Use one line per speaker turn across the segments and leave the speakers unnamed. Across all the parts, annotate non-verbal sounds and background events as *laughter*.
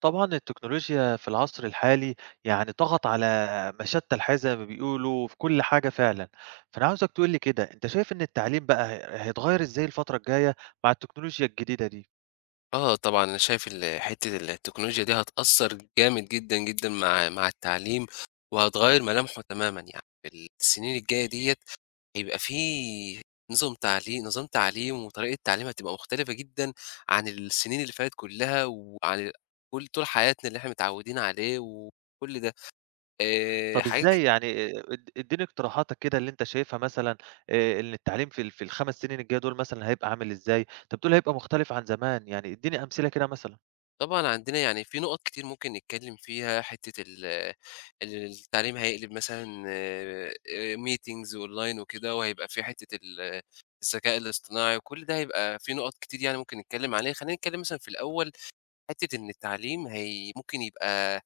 طبعًا التكنولوجيا في العصر الحالي يعني طغت على مشتّى الحياة زي ما بيقولوا في كل حاجة فعلًا، فأنا عاوزك تقول لي كده أنت شايف إن التعليم بقى هيتغيّر إزاي الفترة الجاية مع التكنولوجيا الجديدة دي؟
آه طبعًا، أنا شايف حتّة التكنولوجيا دي هتأثّر جامد جدًا، جدًا مع التعليم، وهتغيّر ملامحه تمامًا يعني، في السنين الجاية ديّة هيبقى في نظام تعليم وطريقة تعليم هتبقى مختلفة جدًا عن السنين اللي فاتت كلّها، كل طول حياتنا اللي إحنا متعوّدين عليه وكل ده،
طَب
حاجات
إزاي يعني ادّيني اقتراحاتك كده اللي أنت شايفها مثلًا، إن التعليم في ال5 سنين الجاية دول مثلًا هيبقى عامل إزاي؟ أنت بتقول هيبقى مختلف عن زمان، يعني ادّيني أمثلة كده مثلًا.
طبعًا. عندنا يعني في نقط كتير ممكن نتكلم فيها، حتّة ال التعليم هيقلب مثلًا meetings online وكده، وهيبقى في حتّة الذكاء الاصطناعي، وكل ده هيبقى في نقط كتير يعني ممكن نتكلم عليها. خلّينا نتكلم مثلًا في الأول حتّة إن التعليم هي ممكن يبقى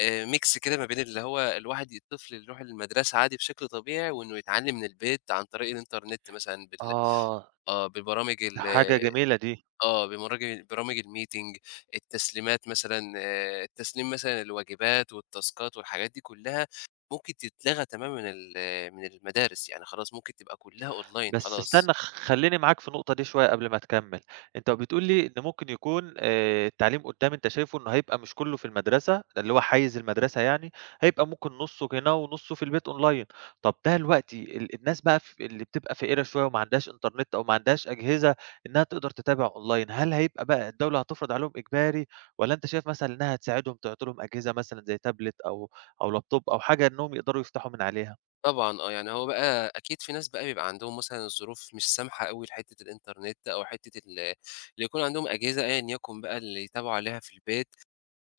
mix كده ما بين اللي هو الواحد الطفل يروح المدرسة عادي بشكل طبيعي، وإنه يتعلم من البيت عن طريق الإنترنت مثلًا بال،
آه،
آه، بالبرامج
ده
ال
حاجة جميلة دي.
آه، بمراج برامج الmeeting، التسليمات مثلًا التسليم مثلًا الواجبات والتاسكات والحاجات دي كلّها ممكن تتلغى
إمم.
تمامًا من المدارس، يعني خلاص ممكن تبقى كلّها online
بس
خلاص.
استنى، خلّيني معاك في النقطة دي شوية قبل ما تكمّل. أنت بتقول لي إن ممكن يكون التعليم قدّام أنت شايفه إنه هيبقى مش كلّه في المدرسة، اللي هو حيّز المدرسة يعني، هيبقى ممكن نُصّه هنا ونُصّه في البيت أونلاين. طَب ده دلوقتي الناس بقى، اللي بتبقى فقيرة شوية وما عندهاش إنترنت أو ما عندهاش أجهزة إنها تقدر تتابع أونلاين، هل هيبقى بقى الدولة هتفرض عليهم إجباري، والّا أنت شايف مثلًا إنها تساعدهم تعطي لهم أجهزة مثلًا زي تابلت أو لابتوب أو حاجة إنهم يقدروا يفتحوا من عليها؟
طبعًا آه، يعني هو بقى أكيد في ناس بقى بيبقى عندهم مثلًا الظروف مش سامحة أوي لحتّة الإنترنت أو حتّة اللي يكون عندهم أجهزة أيًا يكن بقى اللي يتابعوا عليها في البيت.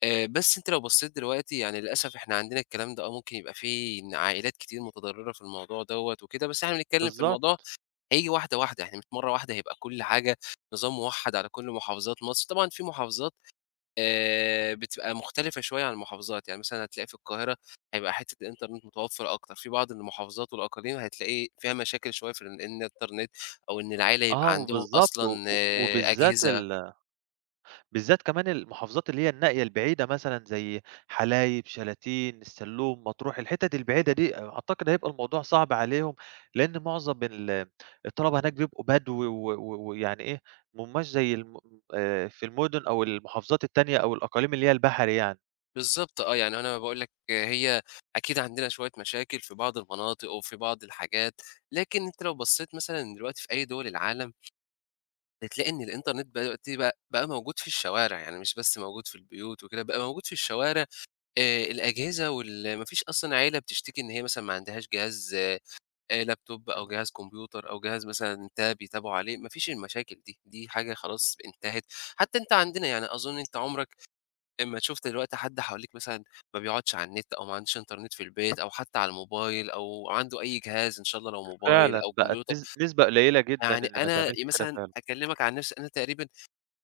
بس أنت لو بصّيت دلوقتي يعني للأسف إحنا عندنا الكلام ده آه، ممكن يبقى في إن عائلات كتير متضرّرة في الموضوع دوّة وكده، بس إحنا بنتكلّم في
بالضبط.
الموضوع. هييجي واحدة، واحدة، يعني مش مرّة واحدة هيبقى كل حاجة نظام موحّد على كل محافظات مصر، طبعًا في محافظات بتبقى مختلفة شوية عن المحافظات، يعني مثلًا هتلاقي في القاهرة هيبقى حتّة الإنترنت متوفّر أكتر، في بعض المحافظات والأقاليم هتلاقي فيها مشاكل شوية الإنترنت أو إن العيلة
آه،
يبقى عندهم
وبالضبط،
أصلًا آه،
وبالذات
أجهزة.
بالذات كمان المحافظات اللي هي النائية البعيدة مثلًا زي حلايب، شلاتين، السلوم، مطروح، الحتت البعيدة دي أعتقد هيبقى الموضوع صعب عليهم، لأن معظم الطلبة هناك بيبقوا بدو و و ويعني إيه، ما هماش زي في المدن أو المحافظات التانية أو الأقاليم اللي هي البحري يعني.
بالضبط آه، يعني أنا باقول لك هي أكيد عندنا شوية مشاكل في بعض المناطق وفي بعض الحاجات، لكن أنت لو بصّيت مثلًا دلوقتي في أي دول العالم بتلاقي إن الإنترنت دلوقتي بقى موجود في الشوارع، يعني مش بس موجود في البيوت وكده، بقى موجود في الشوارع. الأجهزة ما فيش أصلًا عيلة بتشتكي إن هي مثلًا ما عندهاش جهاز، لابتوب أو
إمم.
جهاز كمبيوتر أو جهاز مثلًا تاب يتابعوا عليه، ما فيش المشاكل دي، دي حاجة خلاص انتهت. حتى أنت عندنا يعني أظن أنت عمرك أمّا شُفت دلوقتي حد حواليك مثلًا ما بيقعدش على النت أو ما عندوش إنترنت في البيت أو حتى على الموبايل أو عنده أي جهاز إن شاء الله لو موبايل
فعلًا
أو
بقت
كمبيوتر،
نسبة قليلة جدًا
يعني
اللي ما
أنا
تعملش كده
مثلًا
فعلًا.
أكلمك عن نفسي، أنا تقريبًا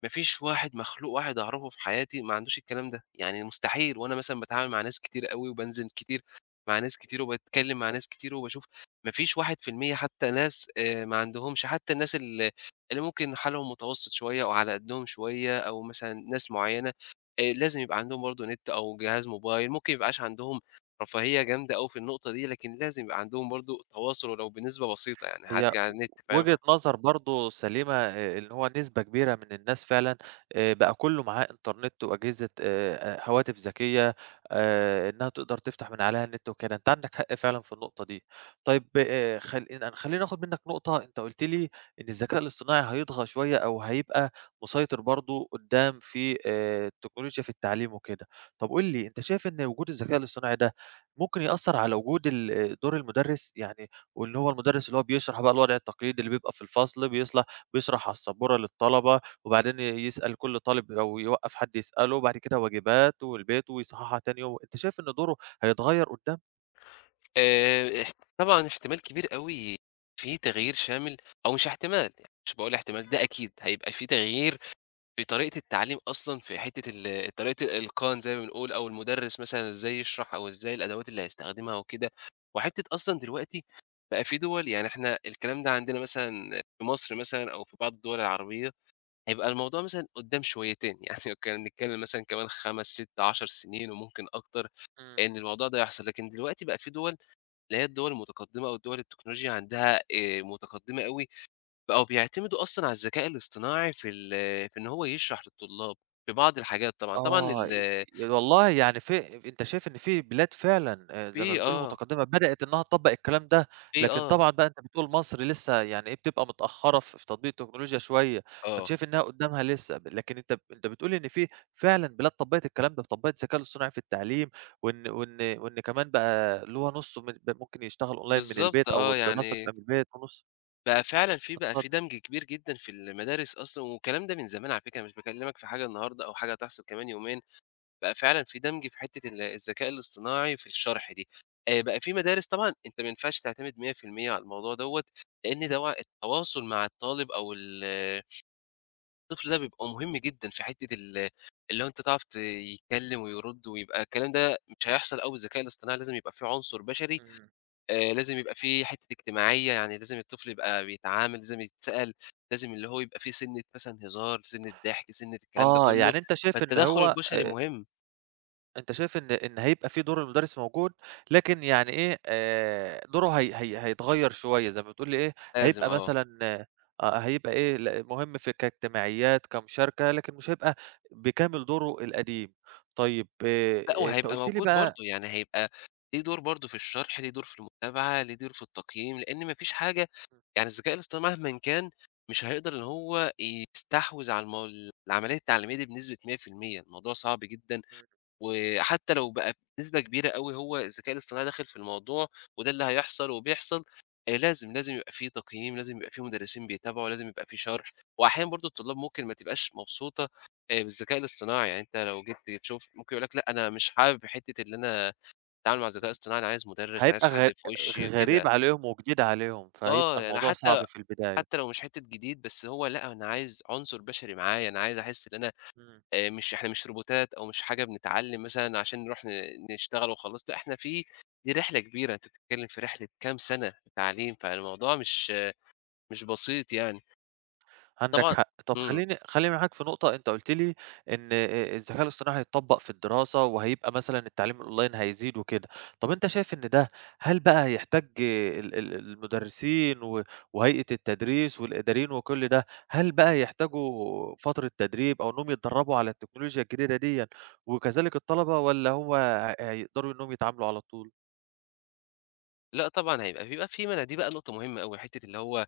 ما فيش واحد مخلوق أعرفه في حياتي ما عندوش الكلام ده، يعني مستحيل وأنا مثلًا باتعامل مع ناس كتير أوي وبانزل كتير مع ناس كتير وباتكلم مع ناس كتير وباشوف، ما فيش 1% حتى ناس، ما عندهمش حتى الناس ال اللي ممكن حالهم متوسط شوية أو على قدّهم شوية أو مثلًا ناس معيّنة، لازم يبقى عندهم برضه نت أو جهاز موبايل، ممكن ما يبقاش عندهم رفاهية جامدة أوي في النقطة دي، لكن لازم يبقى عندهم برضه تواصل ولو بنسبة بسيطة يعني
هي
حتى على النت، فاهم؟
وجهة نظر برضه سليمة، إن هو نسبة كبيرة من الناس فعلًا بقى كلّه معاه إنترنت وأجهزة، هواتف ذكية، إنها تقدر تفتح من عليها النت وكده، أنت عندك حق فعلًا في النقطة دي. طيب، أنا خلّيني آخد منك نقطة. أنت قُلت لي إن الذكاء الاصطناعي هيطغى شوية أو هيبقى مسيطر برضه قدّام في، التكنولوجيا في التعليم وكده. طب قُل لي، أنت شايف إن وجود الذكاء الاصطناعي ده ممكن يأثّر على وجود دور المدرس؟ يعني واللي هو المدرس اللي هو بيشرح بقى الوضع التقليدي اللي بيبقى في الفصل بيشرح على السبورة للطلبة، وبعدين يسأل كل طالب أو يوقّف حد يسأله، وبعد كده واجبات والبيت ويصحّحها تاني يوم. أنت شايف إن دوره هيتغيّر قدّام؟
اح طبعًا احتمال كبير أوي في تغيير شامل، أو مش احتمال، يعني مش باقول احتمال، ده أكيد هيبقى في تغيير في طريقة التعليم أصلًا في حتّة ال طريقة الإلقان زي ما بنقول، أو المُدرِّس مثلًا إزاي يشرح أو إزاي الأدوات اللي هيستخدمها وكده، وحتّة أصلًا دلوقتي بقى في دُول، يعني إحنا الكلام ده عندنا مثلًا في مصر مثلًا أو في بعض الدول العربية هيبقى الموضوع مثلًا قُدّام شويتين، *laughs* يعني لو كان نتكلّم مثلًا كمان 5، 6، 10 سنين وممكن أكتر
إمم.
إن الموضوع ده يحصل، لكن دلوقتي بقى في دُول اللي هي الدول المتقدمة أو الدول التكنولوجيا عندها متقدمة أوي، بقوا بيعتمدوا أصلًا على الذكاء الاصطناعي في إن هو يشرح للطلاب في بعض الحاجات طبعًا. طبعًا
آه،
ال
والله يعني في، أنت شايف إن في بلاد فعلًا، زي ما
في
بتقول
آه،
متقدمة بدأت إنها تطبّق الكلام ده،
في
لكن
آه،
طبعًا بقى أنت بتقول مصر لسه يعني إيه بتبقى متأخرة في تطبيق التكنولوجيا شوية، فأنت
آه،
شايف إنها قدامها لسه، لكن أنت بتقول إن في فعلًا بلاد طبّقت الكلام ده، طبّقت الذكاء الاصطناعي في التعليم، وإن كمان بقى اللي هو نُصّه من ب ممكن يشتغل أونلاين من
بالضبط
البيت أو
آه،
الدراسة
يعني
تبقى من البيت ونُصّ.
بقى فعلًا بقى
اتفضل.
في دمج كبير جدًا في المدارس أصلًا والكلام ده من زمان على فكرة، أنا مش باكلمك في حاجة النهارده أو حاجة هتحصل كمان يومين. بقى فعلًا في دمج في حتّة ال الذكاء الاصطناعي في الشرح دي. بقى في مدارس، طبعًا أنت ما ينفعش تعتمد 100% على الموضوع دوّة، لإن دوا التواصل مع الطالب أو ال الطفل ده بيبقى مهم جدًا في حتّة ال اللي هو أنت تعرف يتكلّم ويرُد ويبقى الكلام ده مش هيحصل أوي بالذكاء الاصطناعي، لازم يبقى في عنصر بشري.
إمم.
لازم يبقى في حتّة اجتماعية، يعني لازم الطفل يبقى بيتعامل، لازم يتسأل، لازم اللي هو يبقى في سِنّة مثلًا هزار، سِنّة ضحك، سِنّة الكلام ده
آه،
كُلّه،
يعني أنت شايف إن
فالتدخُّل
هو
البشري مهم،
أنت شايف إن هيبقى في دور المدرس موجود، لكن يعني إيه، دوره هي هي هيتغيّر شوية، زي ما بتقول لي إيه،
لازم
هيبقى
آه.
مثلًا. آه، هيبقى إيه، مهم في كاجتماعيات، كمشاركة، لكن مش هيبقى بكامل دوره القديم. طيب،
لأ،
أنت
وهيبقى
قُلت لي
موجود
بقى.
برضه، يعني هيبقى ليه دور برضه في الشرح، ليه دور في المتابعة، ليه دور في التقييم، لإن ما فيش حاجة
إمم.
يعني الذكاء الاصطناعي مهمًا كان مش هيقدر إن هو يستحوذ على العملية التعليمية دي بنسبة 100%، الموضوع صعب جدًا.
إمم.
وحتى لو بقى بنسبة كبيرة أوي هو الذكاء الاصطناعي داخل في الموضوع وده اللي هيحصل وبيحصل، لازم، لازم يبقى في تقييم، لازم يبقى في مدرسين بيتابعوا، لازم يبقى في شرح، وأحيانًا برضه الطلاب ممكن ما تبقاش مبسوطة بالذكاء الاصطناعي، يعني أنت لو جيت تشوف ممكن يقول لك لأ أنا مش حابب حتة اللي أنا أتعامل مع الذكاء
إمم،
الاصطناعي، أنا عايز مدرس، أنا
هيبقى
عايز حد في وشي
غريب
كده.
عليهم وجديد عليهم،
آه،
فهيبقى
يعني
الموضوع
حتى
صعب في البداية.
حتى لو مش حتة جديد بس هو لأ، أنا عايز عنصر بشري معايا، أنا عايز أحس إن أنا،
إمم.
مش إحنا مش روبوتات أو مش حاجة بنتعلّم مثلًا عشان نروح نشتغل وخلاص، لأ إحنا في، دي رحلة كبيرة، أنت بتتكلّم في رحلة كام سَنة تعليم، فالموضوع مش بسيط يعني.
عندك
طبعًا.
حق. طب
إمم.
خلّيني معاك في نقطة. أنت قُلت لي إن الذكاء الاصطناعي هيتطبّق في الدراسة وهيبقى مثلًا التعليم الأونلاين هيزيد وكده. طب أنت شايف إن ده، هل بقى هيحتاج ال المدرسين وهيئة التدريس والإداريين وكل ده، هل بقى يحتاجوا فترة تدريب أو إنّهم يتدرّبوا على التكنولوجيا الجديدة ديًّا وكذلك الطلبة، والّا هو هيقدروا إنّهم يتعاملوا على طول؟
لأ طبعًا هيبقى بيبقى في ما أنا دي بقى نقطة مهمة أوي، حتّة اللي هو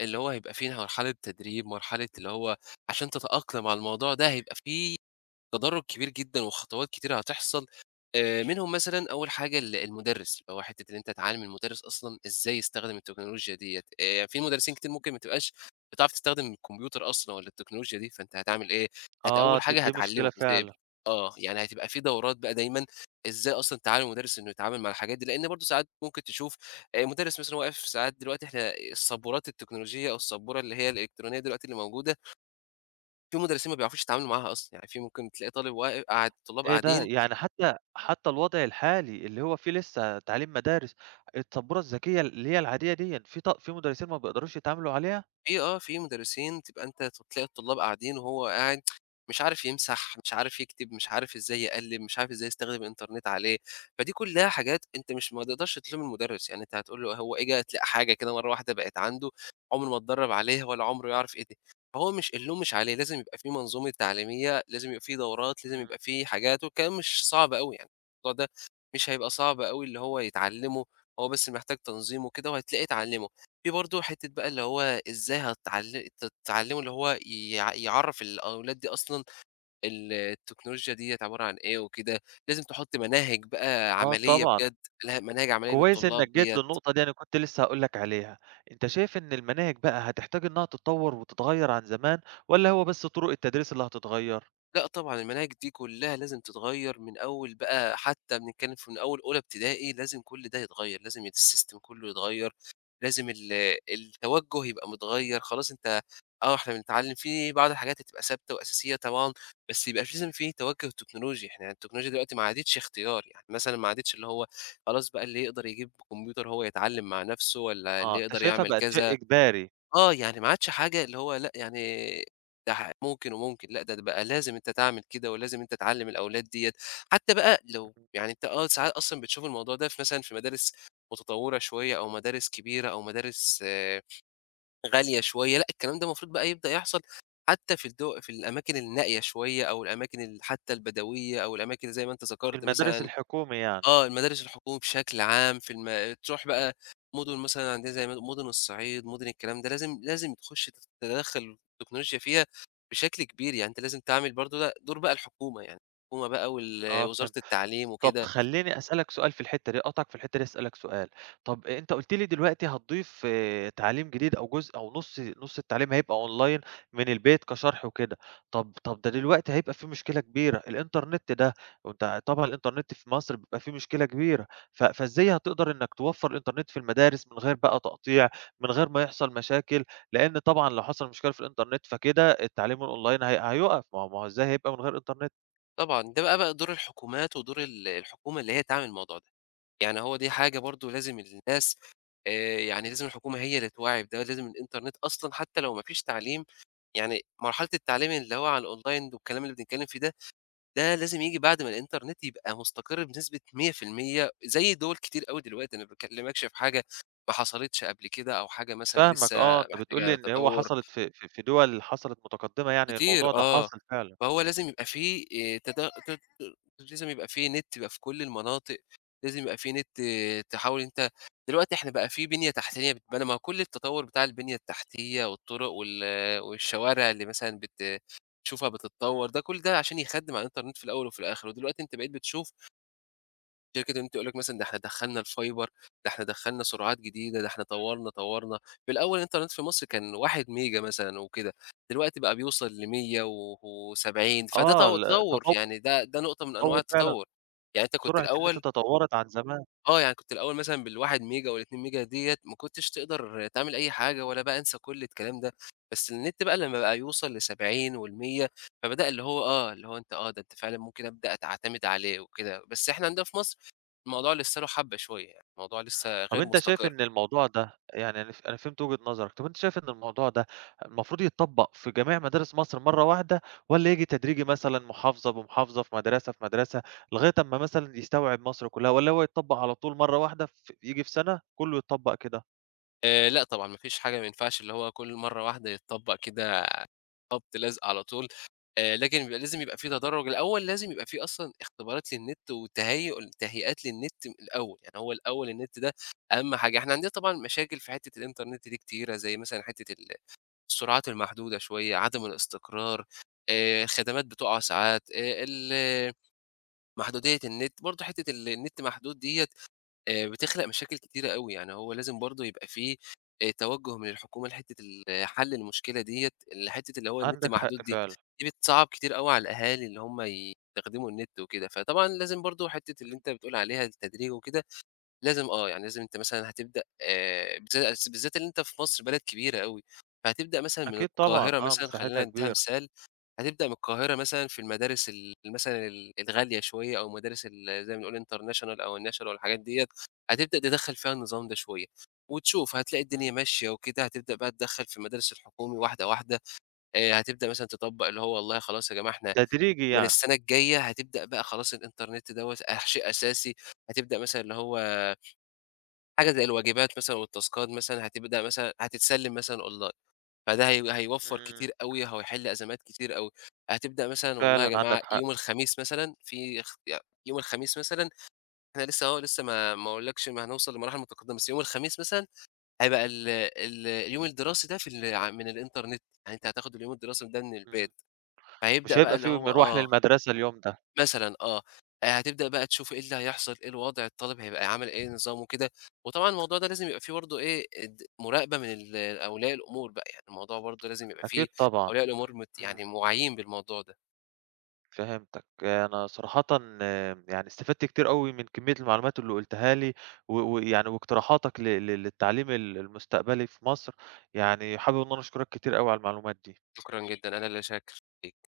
اللي هو هيبقى في مرحلة تدريب، مرحلة اللي هو عشان تتأقلم على الموضوع ده هيبقى في تدرّج كبير جدًا وخطوات كتيرة هتحصل. منهم مثلًا أول حاجة المُدرِّس، اللي هو حتّة إن أنت تعلِّم المُدرِّس أصلًا إزاي يستخدم التكنولوجيا ديّة، في مُدرِّسين كتير ممكن ما تبقاش بتعرف تستخدم الكمبيوتر أصلًا والّا التكنولوجيا دي، فأنت هتعمل إيه؟
آه،
أول حاجة
دي مشكلة
هتعلِّمه إزاي.
فعلًا.
آه، يعني هتبقى في دورات بقى دايمًا إزاي أصلًا تعلِّم المُدرِّس إنه يتعامل مع الحاجات دي، لإن برضه ساعات ممكن تشوف مُدرِّس مثلًا واقف، ساعات دلوقتي إحنا السبورات التكنولوجية أو السبورة اللي هي الإلكترونية دلوقتي اللي موجودة، في مدرسين ما بيعرفوش يتعاملوا معاها أصلًا، يعني في ممكن تلاقي طالب واق قاعد الطلاب
إيه ده!
قاعدين
يعني حتى الوضع الحالي اللي هو فيه لسه تعليم مدارس، السبورة الذكية اللي هي العادية ديًّا، في مدرسين ما بيقدروش يتعاملوا عليها؟
في آه، في مُدرّسين تبقى أنت تلاقي الطلاب قاعدين وهو قاعد مش عارف يمسح، مش عارف يكتب، مش عارف إزاي يقلِّم، مش عارف إزاي يستخدم الإنترنت عليه، فدي كُلّها حاجات أنت مش ما تقدرش تلوم المُدرّس، يعني أنت هتقول له هو إجا تلاقي حاجة كده مرّة واحدة بقت عنده، عُمره ما اتدرّب عليها ولا عُمره يعرف إيه دي، فهو مش اللوم مش عليه، لازم يبقى في منظومة تعليمية، لازم يبقى في دورات، لازم
إمم.
يبقى في حاجات، والكلام مش صعب أوي يعني، الموضوع ده مش هيبقى صعب أوي اللي هو يتعلّمه، هو بس محتاج تنظيم وكده وهتلاقيه اتعلّمه. في برضه حتة بقى اللي هو إزاي هتعل ت تعلّمه اللي هو يعرّف الأولاد دي أصلًا التكنولوجيا ديّة عبارة عن إيه وكده، لازم تحُط مناهج بقى
آه
عملية
طبعًا.
بجد، لها مناهج عملية
كويس إنك
للطلاب
جيت
ديّة.
للنقطة دي، أنا كنت لسه هاقول لك عليها. أنت شايف إن المناهج بقى هتحتاج إنها تتطور وتتغير عن زمان، والّا هو بس طرق التدريس اللي هتتغير؟
لأ طبعًا، المناهج دي كلّها لازم تتغيّر من أول بقى، حتى بنتكلّم في من أول أولى ابتدائي لازم كل ده يتغيّر، لازم الsystem كلّه يتغيّر، لازم التوجُّه يبقى متغيّر، خلاص أنت، آه، إحنا بنتعلّم في بعض الحاجات هتبقى ثابتة وأساسية طبعًا، بس يبقى لازم في توجُّه تكنولوجي، إحنا يعني التكنولوجيا دلوقتي ما عادتش اختيار، يعني مثلًا ما عادتش اللي هو خلاص بقى اللي يقدر يجيب كمبيوتر هو يتعلّم مع نَفْسه والّا
آه،
اللي
أنت
يقدر
شايفها
يعمل
بقت شيء
كذا.
إجباري.
آه، يعني ما عادش حاجة اللي هو لأ، يعني ده ممكن وممكن، لأ، ده بقى لازم أنت تعمل كده، ولازم أنت تعلّم الأولاد ديّة، حتى بقى لو
إمم.
يعني أنت آه، ساعات أصلًا بتشوف الموضوع ده في في مدارس متطوّرة شوية أو مدارس كبيرة أو مدارس آه، غالية شوية، لأ، الكلام ده المفروض بقى يبدأ يحصل حتى في الأماكن النائية شوية أو الأماكن ال حتى البدوية أو الأماكن زي ما أنت
في
ذكرت
المدارس
مثلًا.
الحكومي يعني.
آه، المدارس الحكومي بشكل عام في الم تروح بقى مدن مثلًا عندنا زي مدن الصعيد، مدن الكلام ده، لازم تخش تتدخّل التكنولوجيا فيها بشكل كبير، يعني أنت لازم تعمل برضه ده دور بقى الحكومة، يعني الحكومة بقى
آه،
وزارة
فهمت.
التعليم
طب
وكده.
خلّيني أسألك سؤال في الحتّة دي، أقاطعك في الحتّة دي أسألك سؤال. طب أنت قُلت لي دلوقتي هتضيف، تعليم جديد أو جزء أو نُص التعليم هيبقى أونلاين من البيت كشرح وكده. طب ده دلوقتي هيبقى في مشكلة كبيرة، الإنترنت ده، وأنت طبعًا الإنترنت في مصر بيبقى فيه مشكلة كبيرة، فإزاي هتقدر إنّك توفّر الإنترنت في المدارس من غير بقى تقطيع، من غير ما يحصل مشاكل، لإن طبعًا لو حصل مشكلة في الإنترنت فكده التعليم الأونلاين هيُقف، ما هو إزاي هيبقى من غير إنترنت؟
طبعًا ده بقى دور الحكومات ودور الحكومة اللي هي تعمل الموضوع ده، يعني هو دي حاجة برضه لازم الناس، يعني
إمم.
لازم الحكومة هي اللي توعّي بده، لازم الإنترنت أصلًا حتى لو ما فيش تعليم، يعني مرحلة التعليم اللي هو على الأونلاين والكلام اللي بنتكلم فيه ده، ده لازم ييجي بعد ما الإنترنت يبقى مستقر بنسبة 100% زي دول كتير أوي دلوقتي، أنا ما باكلّمكش في حاجة ما حصلتش قبل كده أو حاجة مثلًا
فاهمك،
لسه
آه، أنت بتقول لي
محتاجة
إن هو
تطوّر
حصلت، في دول حصلت متقدمة، يعني الموضوع
كتير.
ده
آه،
حاصل فعلًا.
فهو لازم يبقى في، تدا ت لازم يبقى في نت، يبقى في كل المناطق، لازم يبقى في نت إيه، تحاول أنت دلوقتي إحنا بقى في بنية تحتية بتتبنى، ما هو كل التطوّر بتاع البنية التحتية والطرق والشوارع اللي مثلًا بتشوفها بتتطوّر،
إمم.
ده كل ده عشان يخدِّم على الإنترنت في الأول وفي الآخر، ودلوقتي أنت بقيت بتشوف شركة النت يقول لك مثلًا ده إحنا دخّلنا الفايبر، ده إحنا دخّلنا سرعات جديدة، ده إحنا طوّرنا، طوّرنا. في الأول الإنترنت في مصر كان 1 ميجا مثلًا وكده، دلوقتي بقى بيوصل ل100 و و70، فده
آه، ال
تطوّر،
التطور
يعني ده نقطة من أنواع
التطور فعلًا،
التطوّر. يعني أنت كنت
سرعة النت
الأول،
تطورت عن زمان.
آه، يعني كنت الأول مثلًا بال1 ميجا وال2 ميجا ديّة ما كنتش تقدر تعمل أي حاجة، ولا بقى انسى كل الكلام ده، بس النت بقى لمّا
إمم.
بقى يوصل ل70 وال100، فبدأ اللي هو آه، اللي هو أنت آه، ده أنت فعلًا ممكن أبدأ أت أعتمد عليه وكده، بس إحنا عندنا في مصر الموضوع لسه له حبة شوية يعني، الموضوع لسه
طب
غير
أنت شايف
مستقر.
إن الموضوع ده، يعني أنا، أنا فهمت وجهة نظرك. طب أنت شايف إن الموضوع ده المفروض يتطبّق في جميع مدارس مصر مرّة واحدة، والّا ييجي تدريجي مثلًا محافظة بمحافظة، في مدرسة في مدرسة، لغاية أمّا مثلًا يستوعب مصر كلها، والّا هو يتطبّق على طول مرّة واحدة، ييجي في سنة كلّه يتطبّق كده؟
لأ طبعًا ما فيش حاجة ما ينفعش اللي هو كل مرّة واحدة يتطبّق كده خبط لازق على طول، لكن بيبقى لازم يبقى في تدرُّج الأول، لازم يبقى في أصلًا اختبارات للنت تهيئات للنت من الأول، يعني هو الأول النت ده أهم حاجة، إحنا عندنا طبعًا مشاكل في حتّة الإنترنت دي كتيرة، زي مثلًا حتّة ال السرعات المحدودة شوية، عدم الاستقرار، خدمات بتُقع ساعات، ال محدودية النت، برضه حتّة ال النت محدود ديّة بتخلق مشاكل كتيرة أوي، يعني هو لازم برضه يبقى في توجُّه من الحكومة لحتّة حَل المشكلة ديّة، لحتّة اللي هو النت
عندك حق
محدود دي،
فعلًا.
دي بتصعّب كتير أوي على الأهالي اللي هم يستخدموا النت وكده، فطبعًا لازم برضه حتّة اللي أنت بتقول عليها التدريج وكده، لازم آه، يعني لازم أنت مثلًا هتبدأ بالذات إن أنت في مصر بلد كبيرة أوي، فهتبدأ مثلًا من
أكيد طبعًا،
القاهرة
آه،
مثلًا،
مساحتها
خلّينا ندّيها
كبيرة.
مثال، هتبدأ من القاهرة مثلًا في المدارس ال مثلًا ال الغالية شوية أو مدارس زي ما بنقول international أو الnational والحاجات ديّة، هتبدأ تدخّل فيها النظام ده شوية، وتشوف هتلاقي الدنيا
إمم.
ماشية وكده، هتبدأ بقى تدخّل في المدارس الحكومي واحدة، واحدة. هتبدأ مثلًا تطبّق اللي هو والله خلاص يا جماعة إحنا
تدريجي
من
يعني.
السنة الجاية هتبدأ بقى خلاص الإنترنت دوّة شيء أساسي، هتبدأ مثلًا اللي هو حاجة زي الواجبات مثلًا والتاسكات مثلًا هتبدأ مثلًا هتتسلّم مثلًا أونلاين، فده هي هيوفّر
إمم.
كتير أوي، هو هيحل أزمات كتير أوي. هتبدأ مثلًا والله يا
فعلًا
جماعة
عندك حق.
يوم الخميس مثلًا في اخت ي يوم الخميس مثلًا إحنا لسه أهو لسه ما أقولكش ما هنوصل لمراحل متقدمة، بس يوم الخميس مثلًا هيبقى ال اليوم الدراسي ده في ال ع من الإنترنت، يعني أنت هتاخد اليوم الدراسي ده من البيت،
إمم. مش
فهيبدأ بقى
هيبقى في
اللي هو
مروح
آه.
للمدرسة اليوم ده.
مثلًا آه، هتبدأ بقى تشوف إيه اللي هيحصل، إيه الوضع، الطالب هيبقى عامل إيه، نظامه كده، وطبعًا الموضوع ده لازم يبقى فيه برضه إيه، مراقبة من أولياء الأمور بقى، يعني الموضوع برضه لازم يبقى
أكيد
فيه
طبعًا.
أولياء الأمور يعني
إمم.
واعيين بالموضوع ده.
فهمتك. أنا صراحةً يعني استفدت كتير أوي من كمية المعلومات اللي قُلتها لي، ويعني واقتراحاتك ل للتعليم المستقبلي في مصر، يعني حابب إن أنا أشكرك كتير أوي على المعلومات دي.
شكرًا جدًا، أنا اللي شاكر ليك.